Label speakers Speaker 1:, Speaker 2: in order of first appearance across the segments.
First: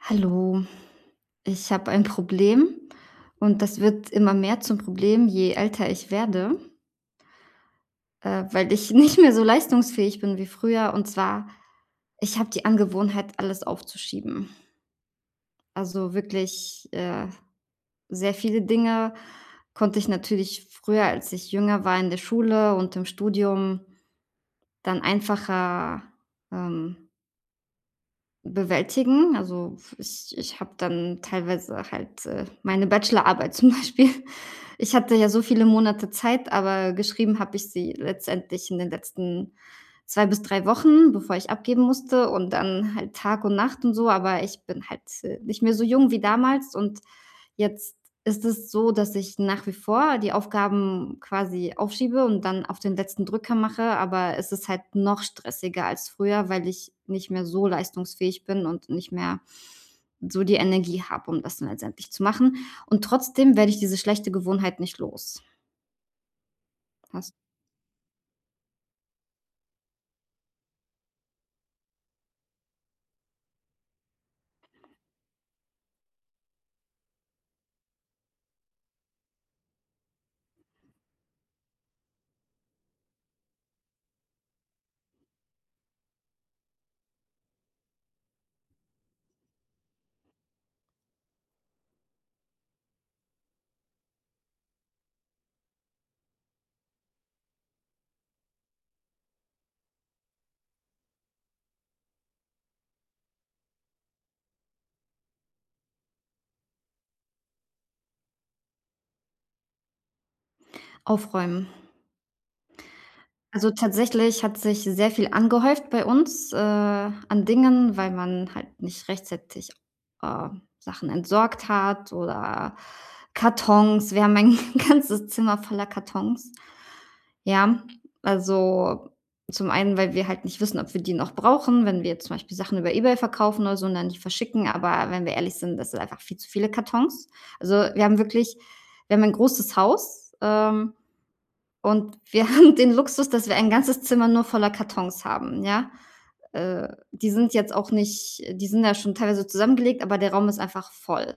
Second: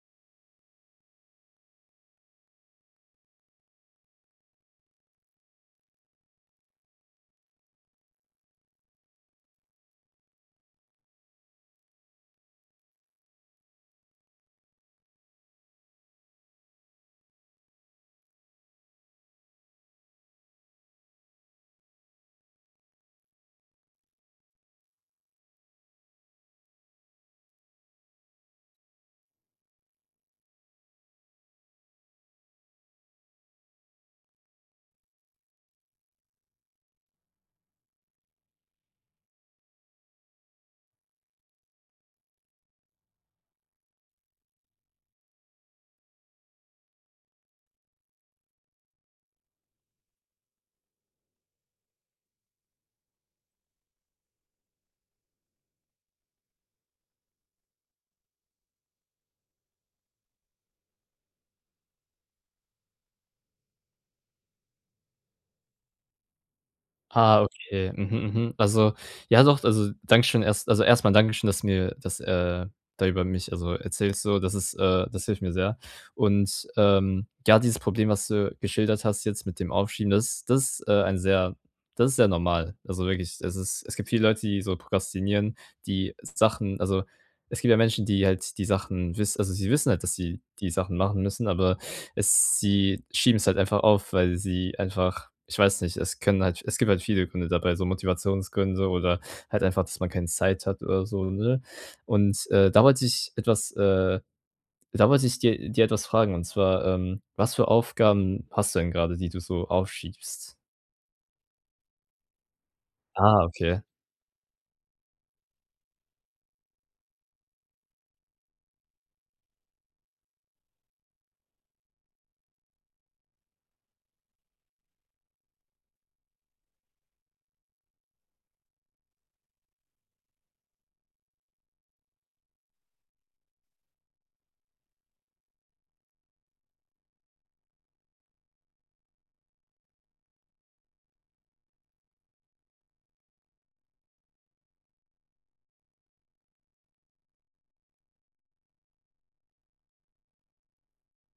Speaker 1: Hallo, ich habe ein Problem und das wird immer mehr zum Problem, je älter ich werde, weil ich nicht mehr so leistungsfähig bin wie früher. Und zwar, ich habe die Angewohnheit, alles aufzuschieben. Also wirklich sehr viele Dinge konnte ich natürlich früher, als ich jünger war in der Schule und im Studium, dann einfacher ähm, bewältigen. Also, ich habe dann teilweise halt, meine Bachelorarbeit zum Beispiel, ich hatte ja so viele Monate Zeit, aber geschrieben habe ich sie letztendlich in den letzten 2 bis 3 Wochen, bevor ich abgeben musste und dann halt Tag und Nacht und so, aber ich bin halt, nicht mehr so jung wie damals. Und jetzt ist es so, dass ich nach wie vor die Aufgaben quasi aufschiebe und dann auf den letzten Drücker mache, aber es ist halt noch stressiger als früher, weil ich nicht mehr so leistungsfähig bin und nicht mehr so die Energie habe, um das dann letztendlich zu machen. Und trotzdem werde ich diese schlechte Gewohnheit nicht los. Das
Speaker 2: Ah, okay. Mhm, mhm. Also, ja doch, Dankeschön erstmal mal Dankeschön, dass du mir das, da über mich, erzählst so. Das ist, das hilft mir sehr. Und, ja, dieses Problem, was du geschildert hast jetzt mit dem Aufschieben, das ist, ein sehr das Ist sehr normal. Also, wirklich, es gibt viele Leute, die so prokrastinieren, die Sachen also, es gibt ja Menschen, die halt die Sachen wissen. Also, sie wissen halt, dass sie die Sachen machen müssen, aber es sie schieben es halt einfach auf, weil sie einfach ich weiß nicht, es gibt halt viele Gründe dabei, so Motivationsgründe oder halt einfach, dass man keine Zeit hat oder so, ne? Und, da wollte ich etwas da wollte ich dir etwas fragen und zwar, was für Aufgaben hast du denn gerade, die du so aufschiebst?
Speaker 1: Aufräumen.
Speaker 2: Ah,
Speaker 1: Also,
Speaker 2: okay.
Speaker 1: tatsächlich hat sich sehr viel angehäuft bei uns, an Dingen, weil man halt nicht rechtzeitig, äh, Sachen entsorgt hat, oder Kartons. Wir haben ein ganzes Zimmer voller Kartons. Ja, also, zum einen, weil wir halt nicht wissen, ob wir die noch brauchen, wenn wir jetzt zum Beispiel Sachen über eBay verkaufen oder so und dann die verschicken. Aber wenn wir ehrlich sind, das sind einfach viel zu viele Kartons. Also, wir haben wirklich, wir haben ein großes Haus, und wir haben den Luxus, dass wir ein ganzes Zimmer nur voller Kartons haben, ja? Die sind jetzt auch nicht, die sind ja schon teilweise zusammengelegt, aber der Raum ist einfach voll.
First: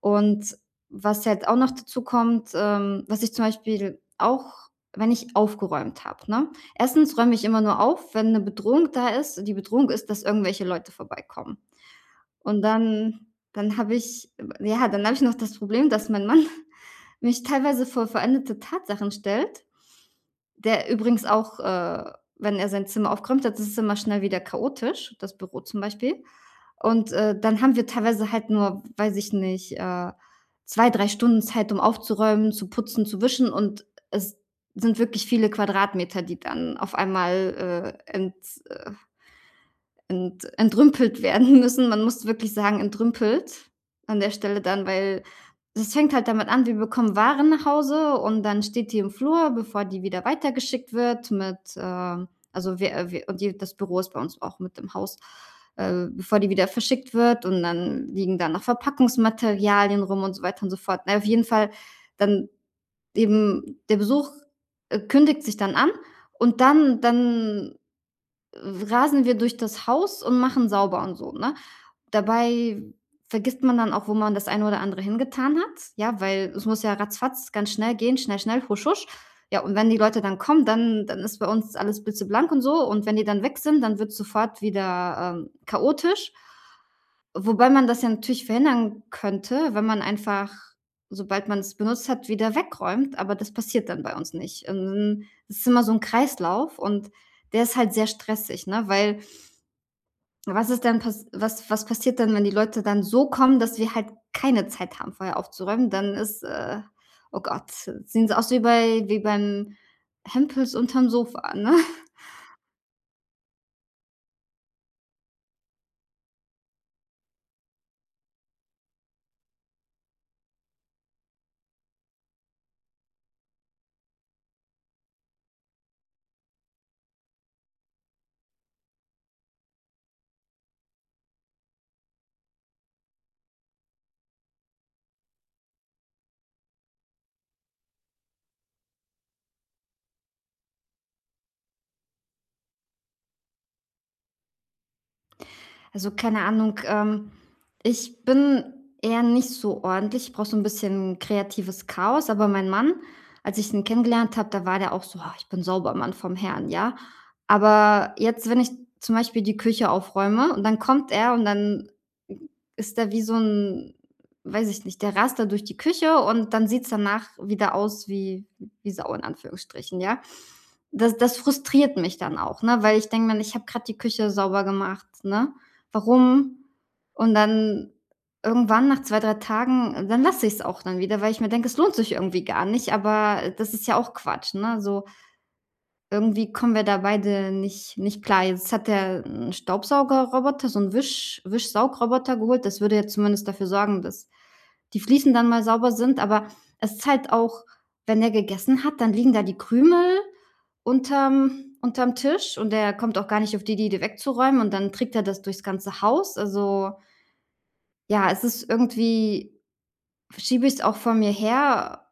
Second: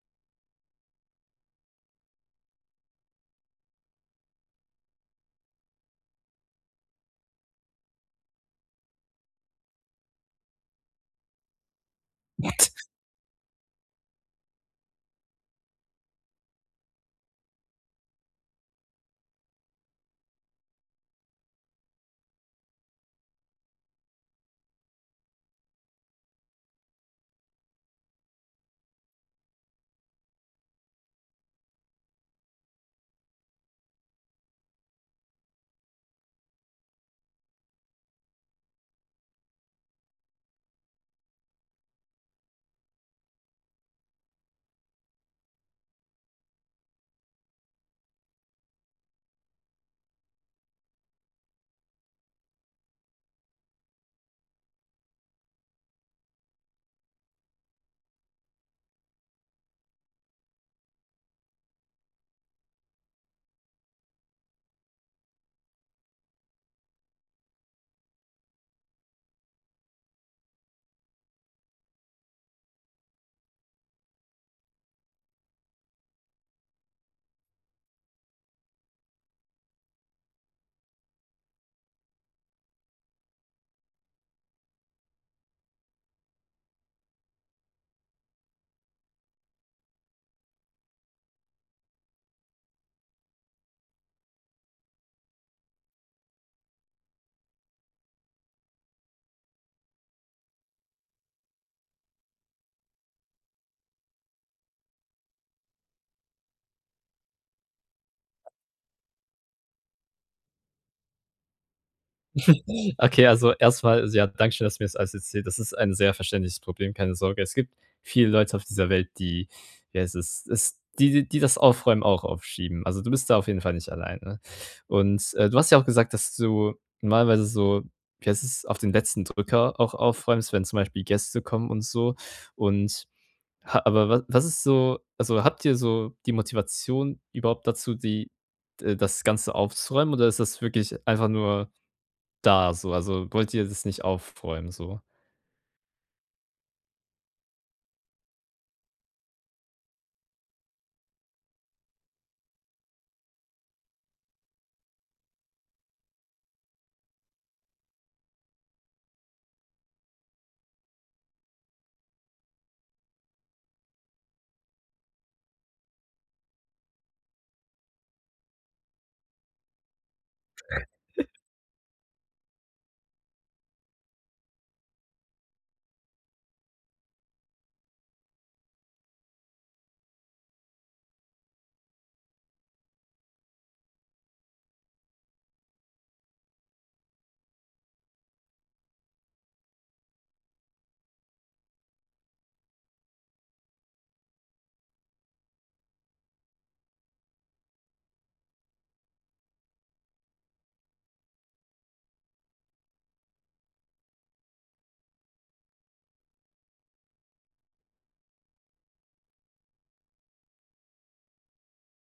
Speaker 1: Und was jetzt auch noch dazukommt, was ich zum Beispiel auch, wenn ich aufgeräumt habe, ne? Erstens räume ich immer nur auf, wenn eine Bedrohung da ist. Die Bedrohung ist, dass irgendwelche Leute vorbeikommen. Und dann dann habe ich ja, dann habe ich noch das Problem, dass mein Mann mich teilweise vor veränderte Tatsachen stellt, der übrigens auch, wenn er sein Zimmer aufgeräumt hat, ist es immer schnell wieder chaotisch, das Büro zum Beispiel. Und, dann haben wir teilweise halt nur, weiß ich nicht, 2, 3 Stunden Zeit, um aufzuräumen, zu putzen, zu wischen, und es sind wirklich viele Quadratmeter, die dann auf einmal, entrümpelt werden müssen. Man muss wirklich sagen, entrümpelt an der Stelle dann, weil das fängt halt damit an, wir bekommen Waren nach Hause und dann steht die im Flur, bevor die wieder weitergeschickt wird mit, also wir wir und die, das Büro ist bei uns auch mit im Haus, bevor die wieder verschickt wird, und dann liegen da noch Verpackungsmaterialien rum und so weiter und so fort. Na ja, auf jeden Fall dann eben der Besuch, kündigt sich dann an und dann rasen wir durch das Haus und machen sauber und so, ne? Dabei vergisst man dann auch, wo man das eine oder andere hingetan hat, ja, weil es muss ja ratzfatz ganz schnell gehen, schnell, schnell, husch, husch. Ja, und wenn die Leute dann kommen, dann ist bei uns alles blitzeblank und so, und wenn die dann weg sind, dann wird's sofort wieder, chaotisch. Wobei man das ja natürlich verhindern könnte, wenn man einfach, sobald man es benutzt hat, wieder wegräumt, aber das passiert dann bei uns nicht. Es ist immer so 'n Kreislauf und der ist halt sehr stressig, ne? Weil, was ist denn pass was was passiert denn, wenn die Leute dann so kommen, dass wir halt keine Zeit haben, vorher aufzuräumen? Dann ist, oh Gott, sehen sie aus wie bei wie beim Hempels unterm Sofa, ne?
Speaker 2: Okay, also erstmal, also ja, danke schön, dass du mir das alles erzählt. Das ist ein sehr verständliches Problem, keine Sorge. Es gibt viele Leute auf dieser Welt, die, wie heißt es, die das Aufräumen auch aufschieben. Also, du bist da auf jeden Fall nicht alleine. Und, du hast ja auch gesagt, dass du normalerweise so, wie heißt es, auf den letzten Drücker auch aufräumst, wenn zum Beispiel Gäste kommen und so. Und ha aber was ist habt ihr so die Motivation überhaupt dazu, die d das Ganze aufzuräumen oder ist das wirklich einfach nur da so, also wollt ihr das nicht aufräumen so?
Speaker 1: Also, keine Ahnung, ich bin eher nicht so ordentlich. Ich brauche so ein bisschen kreatives Chaos, aber mein Mann, als ich ihn kennengelernt habe, da war der auch so: „Ah, ich bin sauber, Mann vom Herrn“, ja? Aber jetzt, wenn ich zum Beispiel die Küche aufräume und dann kommt er, und dann ist er wie so ein, weiß ich nicht, der rast da durch die Küche und dann sieht es danach wieder aus wie Sau in Anführungsstrichen, ja? Das frustriert mich dann auch, ne, weil ich denke mir: „Ich habe gerade die Küche sauber gemacht, ne? Warum?“ Und dann irgendwann nach 2 3 Tagen, dann lasse ich es auch dann wieder, weil ich mir denke, es lohnt sich irgendwie gar nicht, aber das ist ja auch Quatsch, ne? So, irgendwie kommen wir da beide nicht klar. Jetzt hat der 'n Staubsaugerroboter, so 'n Wischsaugroboter geholt. Das würde ja zumindest dafür sorgen, dass die Fliesen dann mal sauber sind, aber es ist halt auch, wenn er gegessen hat, dann liegen da die Krümel unterm Tisch, und der kommt auch gar nicht auf die Idee, die wegzuräumen, und dann trägt er das durchs ganze Haus. Also, ja, es ist irgendwie, schiebe ich es auch vor mir her,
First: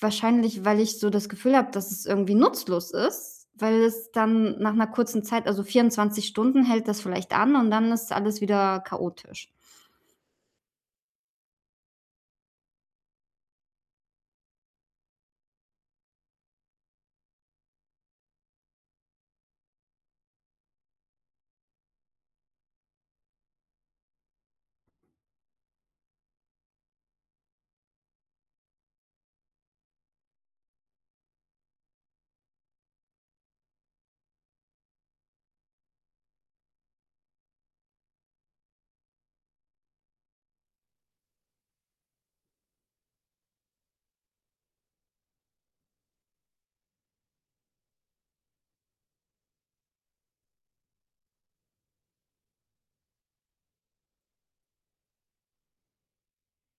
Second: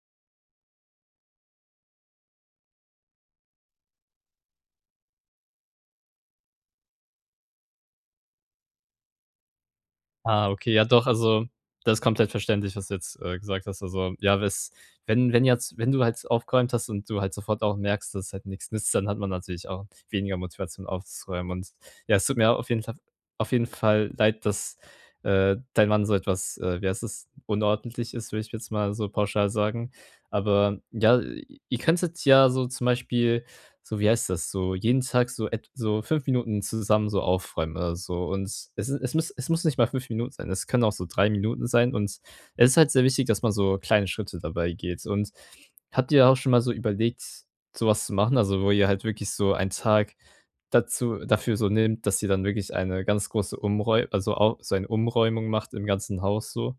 Speaker 1: wahrscheinlich, weil ich so das Gefühl habe, dass es irgendwie nutzlos ist, weil es dann nach einer kurzen Zeit, also, 24 Stunden hält das vielleicht an und dann ist alles wieder chaotisch.
Speaker 2: Ah, okay, ja doch, also, das ist komplett verständlich, was du jetzt, gesagt hast. Also, ja, wes wenn du halt aufgeräumt hast und du halt sofort auch merkst, dass halt nichts nützt, dann hat man natürlich auch weniger Motivation aufzuräumen und ja, es tut mir auf jeden Fall leid, dass, dein Mann so etwas, wie heißt es, unordentlich ist, würde ich jetzt mal so pauschal sagen. Aber ja, ihr könntet ja so zum Beispiel so wie heißt das, so jeden Tag so 5 Minuten zusammen so aufräumen oder so und es muss nicht mal 5 Minuten sein, es können auch so 3 Minuten sein und es ist halt sehr wichtig, dass man so kleine Schritte dabei geht. Und habt ihr auch schon mal so überlegt, sowas zu machen? Also, wo ihr halt wirklich so einen Tag dazu dafür so nehmt, dass ihr dann wirklich eine ganz große Umräu also au so eine Umräumung macht im ganzen Haus so?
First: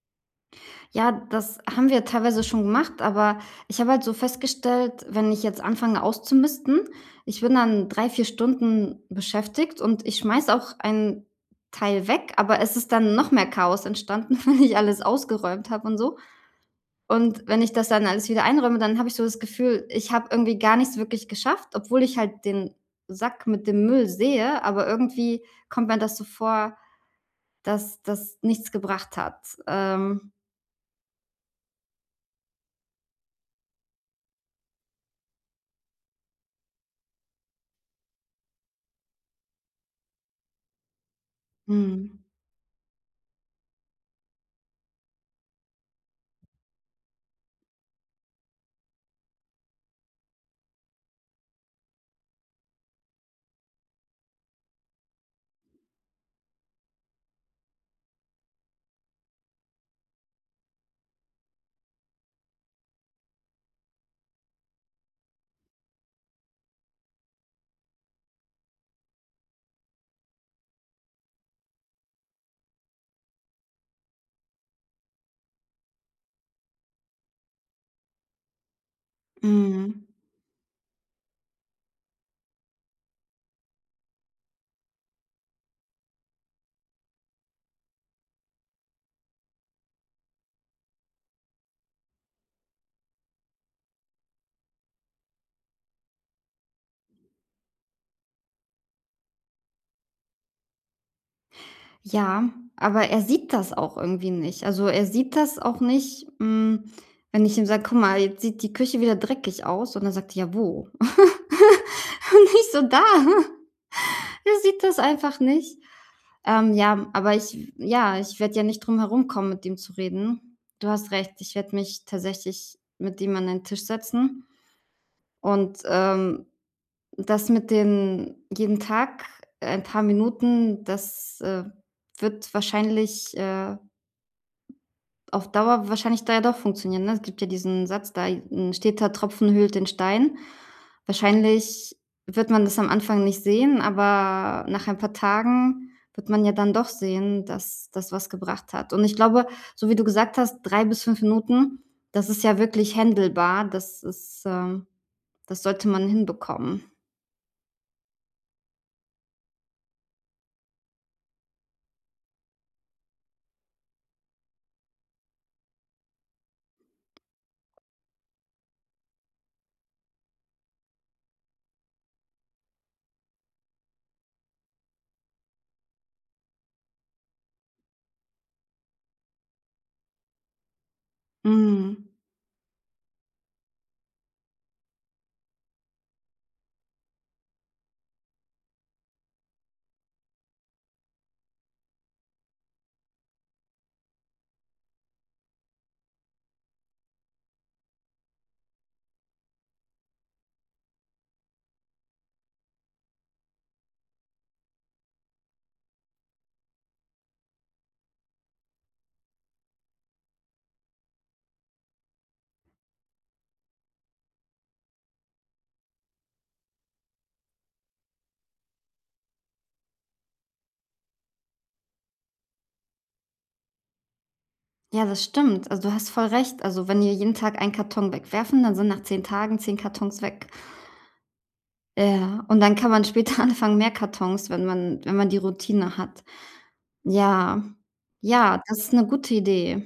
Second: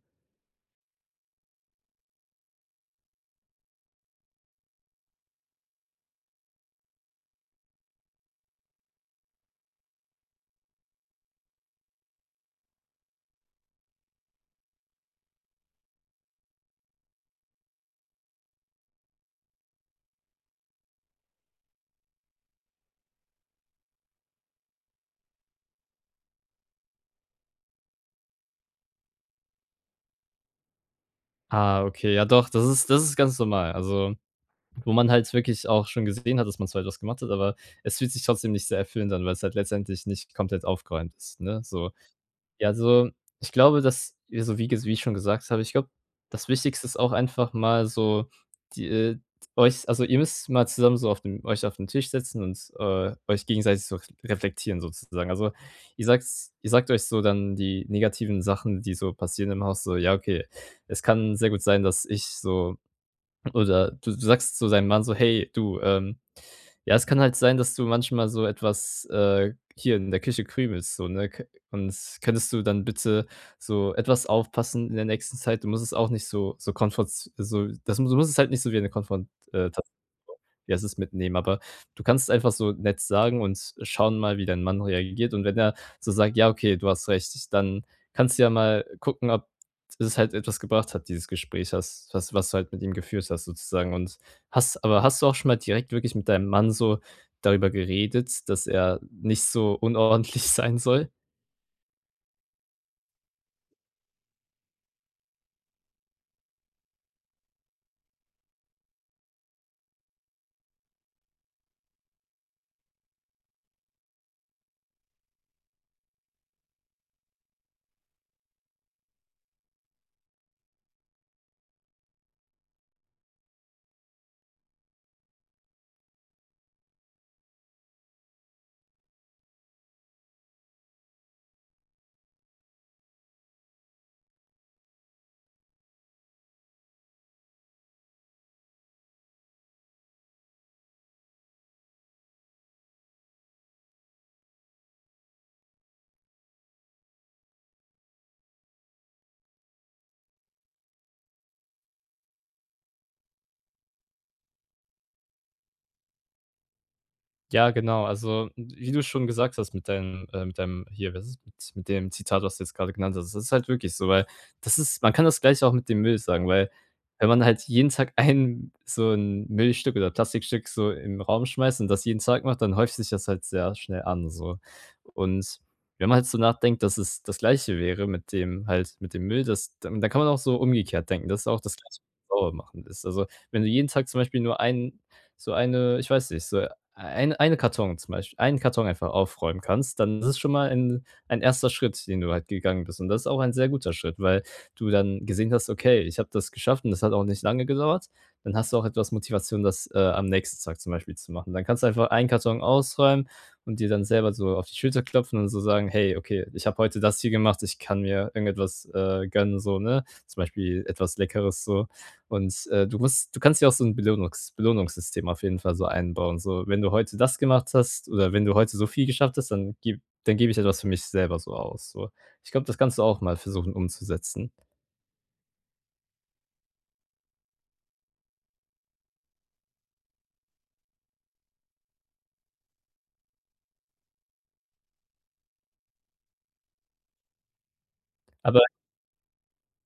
Speaker 1: Ja, das haben wir teilweise schon gemacht, aber ich habe halt so festgestellt, wenn ich jetzt anfange auszumisten, ich bin dann 3, 4 Stunden beschäftigt und ich schmeiß auch einen Teil weg, aber es ist dann noch mehr Chaos entstanden, wenn ich alles ausgeräumt habe und so. Und wenn ich das dann alles wieder einräume, dann habe ich so das Gefühl, ich habe irgendwie gar nichts wirklich geschafft, obwohl ich halt den Sack mit dem Müll sehe, aber irgendwie kommt mir das so vor, dass das nichts gebracht hat.
Speaker 2: Ah, okay, ja doch, das ist ganz normal. Also, wo man halt wirklich auch schon gesehen hat, dass man zwar etwas gemacht hat, aber es fühlt sich trotzdem nicht sehr erfüllend an, weil es halt letztendlich nicht komplett aufgeräumt ist, ne, so.
Speaker 1: Mhm,
Speaker 2: Ja, also, ich glaube, dass ja, wie ich schon gesagt habe, ich glaube, das Wichtigste ist auch einfach mal so die ihr müsst mal zusammen auf den Tisch setzen und, euch gegenseitig so reflektieren sozusagen. Also, ihr sagt ihr sagt euch so dann die negativen Sachen, die so passieren im Haus, so: „Ja, okay, es kann sehr gut sein, dass ich so“ oder du sagst zu deinem Mann so: „Hey, du, ja, es kann halt sein, dass du manchmal so etwas, hier in der Küche krümelst, so, ne? K und Könntest du dann bitte so etwas aufpassen in der nächsten Zeit? Du musst es auch nicht so so konfronts so das mu du musst es halt nicht so wie eine Konfront
Speaker 1: mhm.
Speaker 2: wie heißt es, ist mitnehmen, aber du kannst es einfach so nett sagen und schauen mal, wie dein Mann reagiert.“ Und wenn er so sagt: „Ja, okay, du hast recht“, dann kannst du ja mal gucken, ob es halt etwas gebracht hat, dieses Gespräch, das was was du halt mit ihm geführt hast sozusagen und hast du auch schon mal direkt wirklich mit deinem Mann so darüber geredet, dass er nicht so unordentlich sein soll?
Speaker 1: Ja, aber er sieht das auch irgendwie nicht. Also, er sieht das auch nicht, hm, wenn ich ihm sage: „Guck mal, jetzt sieht die Küche wieder dreckig aus.“ Und dann sagt er: „Ja, wo?“ Und ich so: „Da.“ Er sieht das einfach nicht. Ja, aber ich, ja, ich werde ja nicht drum herumkommen, mit ihm zu reden. Du hast recht, ich werde mich tatsächlich mit ihm an den Tisch setzen und, das mit den jeden Tag ein paar Minuten, das, wird wahrscheinlich, auf Dauer wahrscheinlich da ja doch funktionieren, ne? Es gibt ja diesen Satz da: „'N steter Tropfen höhlt den Stein.“ Wahrscheinlich wird man das am Anfang nicht sehen, aber nach ein paar Tagen wird man ja dann doch sehen, dass das was gebracht hat. Und ich glaube, so wie du gesagt hast, 3 bis 5 Minuten, das ist ja wirklich händelbar. Das ist, das sollte man hinbekommen.
Speaker 2: Ja, genau. Also, wie du schon gesagt hast mit deinem hier, was ist mit dem Zitat, was du jetzt gerade genannt hast. Das ist halt wirklich so, weil das ist man kann das gleich auch mit dem Müll sagen, weil wenn man halt jeden Tag ein so ein Müllstück oder Plastikstück so im Raum schmeißt und das jeden Tag macht, dann häuft sich das halt sehr schnell an so. Und wenn man halt so nachdenkt, dass es das Gleiche wäre mit dem halt mit dem Müll, das dann dann kann man auch so umgekehrt denken, dass auch das Gleiche
Speaker 1: Mhm.
Speaker 2: sauber machen ist. Also, wenn du jeden Tag zum Beispiel nur einen so eine ich weiß nicht, so ein eine Karton zum Beispiel einen Karton einfach aufräumen kannst, dann ist es schon mal ein erster Schritt, den du halt gegangen bist. Und das ist auch ein sehr guter Schritt, weil du dann gesehen hast: „Okay, ich habe das geschafft und das hat auch nicht lange gedauert.“ Dann hast du auch etwas Motivation, das, am nächsten Tag zum Beispiel zu machen. Dann kannst du einfach einen Karton ausräumen und dir dann selber so auf die Schulter klopfen und so sagen: „Hey, okay, ich habe heute das hier gemacht, ich kann mir irgendetwas, gönnen“, so, ne? Zum Beispiel etwas Leckeres so. Und, du kannst ja auch so ein Belohnungssystem auf jeden Fall so einbauen. So, wenn du heute das gemacht hast oder wenn du heute so viel geschafft hast, dann gebe ich etwas für mich selber so aus, so. Ich glaube, das kannst du auch mal versuchen umzusetzen.
Speaker 1: Ja, das stimmt. Also, du hast voll recht. Also, wenn wir jeden Tag einen Karton wegwerfen, dann sind nach 10 Tagen 10 Kartons weg. Ja, und dann kann man später anfangen, mehr Kartons, wenn man wenn man die Routine hat. Ja. Ja,
Speaker 2: Aber
Speaker 1: das ist 'ne gute Idee.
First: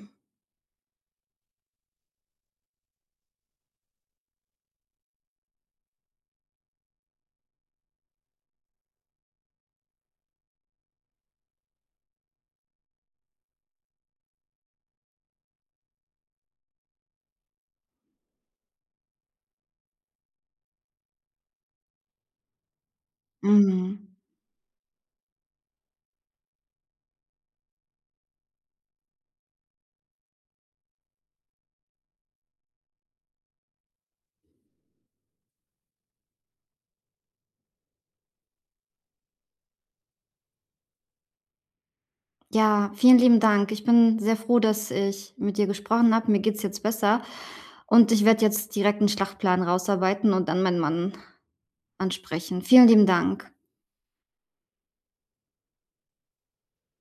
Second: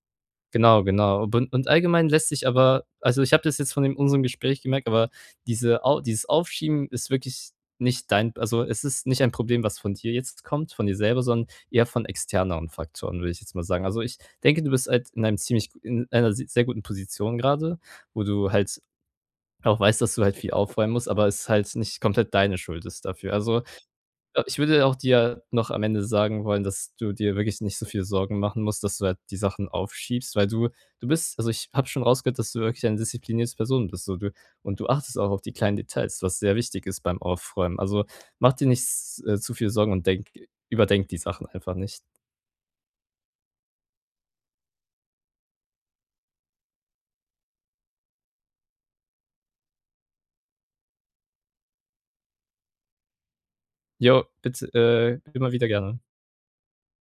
Speaker 2: genau, genau. Bun und Allgemein lässt sich aber also, ich habe das jetzt von dem unserem Gespräch gemerkt, aber dieses Aufschieben ist wirklich nicht dein also, es ist nicht ein Problem, was von dir jetzt kommt, von dir selber, sondern eher von externeren Faktoren, würde ich jetzt mal sagen. Also, ich denke, du bist halt in einem ziemlich gu in einer se sehr guten Position grade, wo du halt auch weißt, dass du halt viel aufräumen musst, aber es halt nicht komplett deine Schuld ist dafür. Also,
Speaker 1: Mhm.
Speaker 2: ja, ich würde auch dir noch am Ende sagen wollen, dass du dir wirklich nicht so viel Sorgen machen musst, dass du halt die Sachen aufschiebst, weil du du bist also, ich habe schon rausgehört, dass du wirklich eine disziplinierte Person bist, so du und du achtest auch auf die kleinen Details, was sehr wichtig ist beim Aufräumen. Also, mach dir nicht s zu viel Sorgen und denk überdenk die Sachen einfach nicht.
Speaker 1: Ja, vielen lieben Dank. Ich bin sehr froh, dass ich mit dir gesprochen habe. Mir geht's jetzt besser und ich werde jetzt direkt 'n Schlachtplan rausarbeiten und dann meinen Mann ansprechen. Vielen lieben Dank.
Speaker 2: Jo, bitte, immer wieder gerne.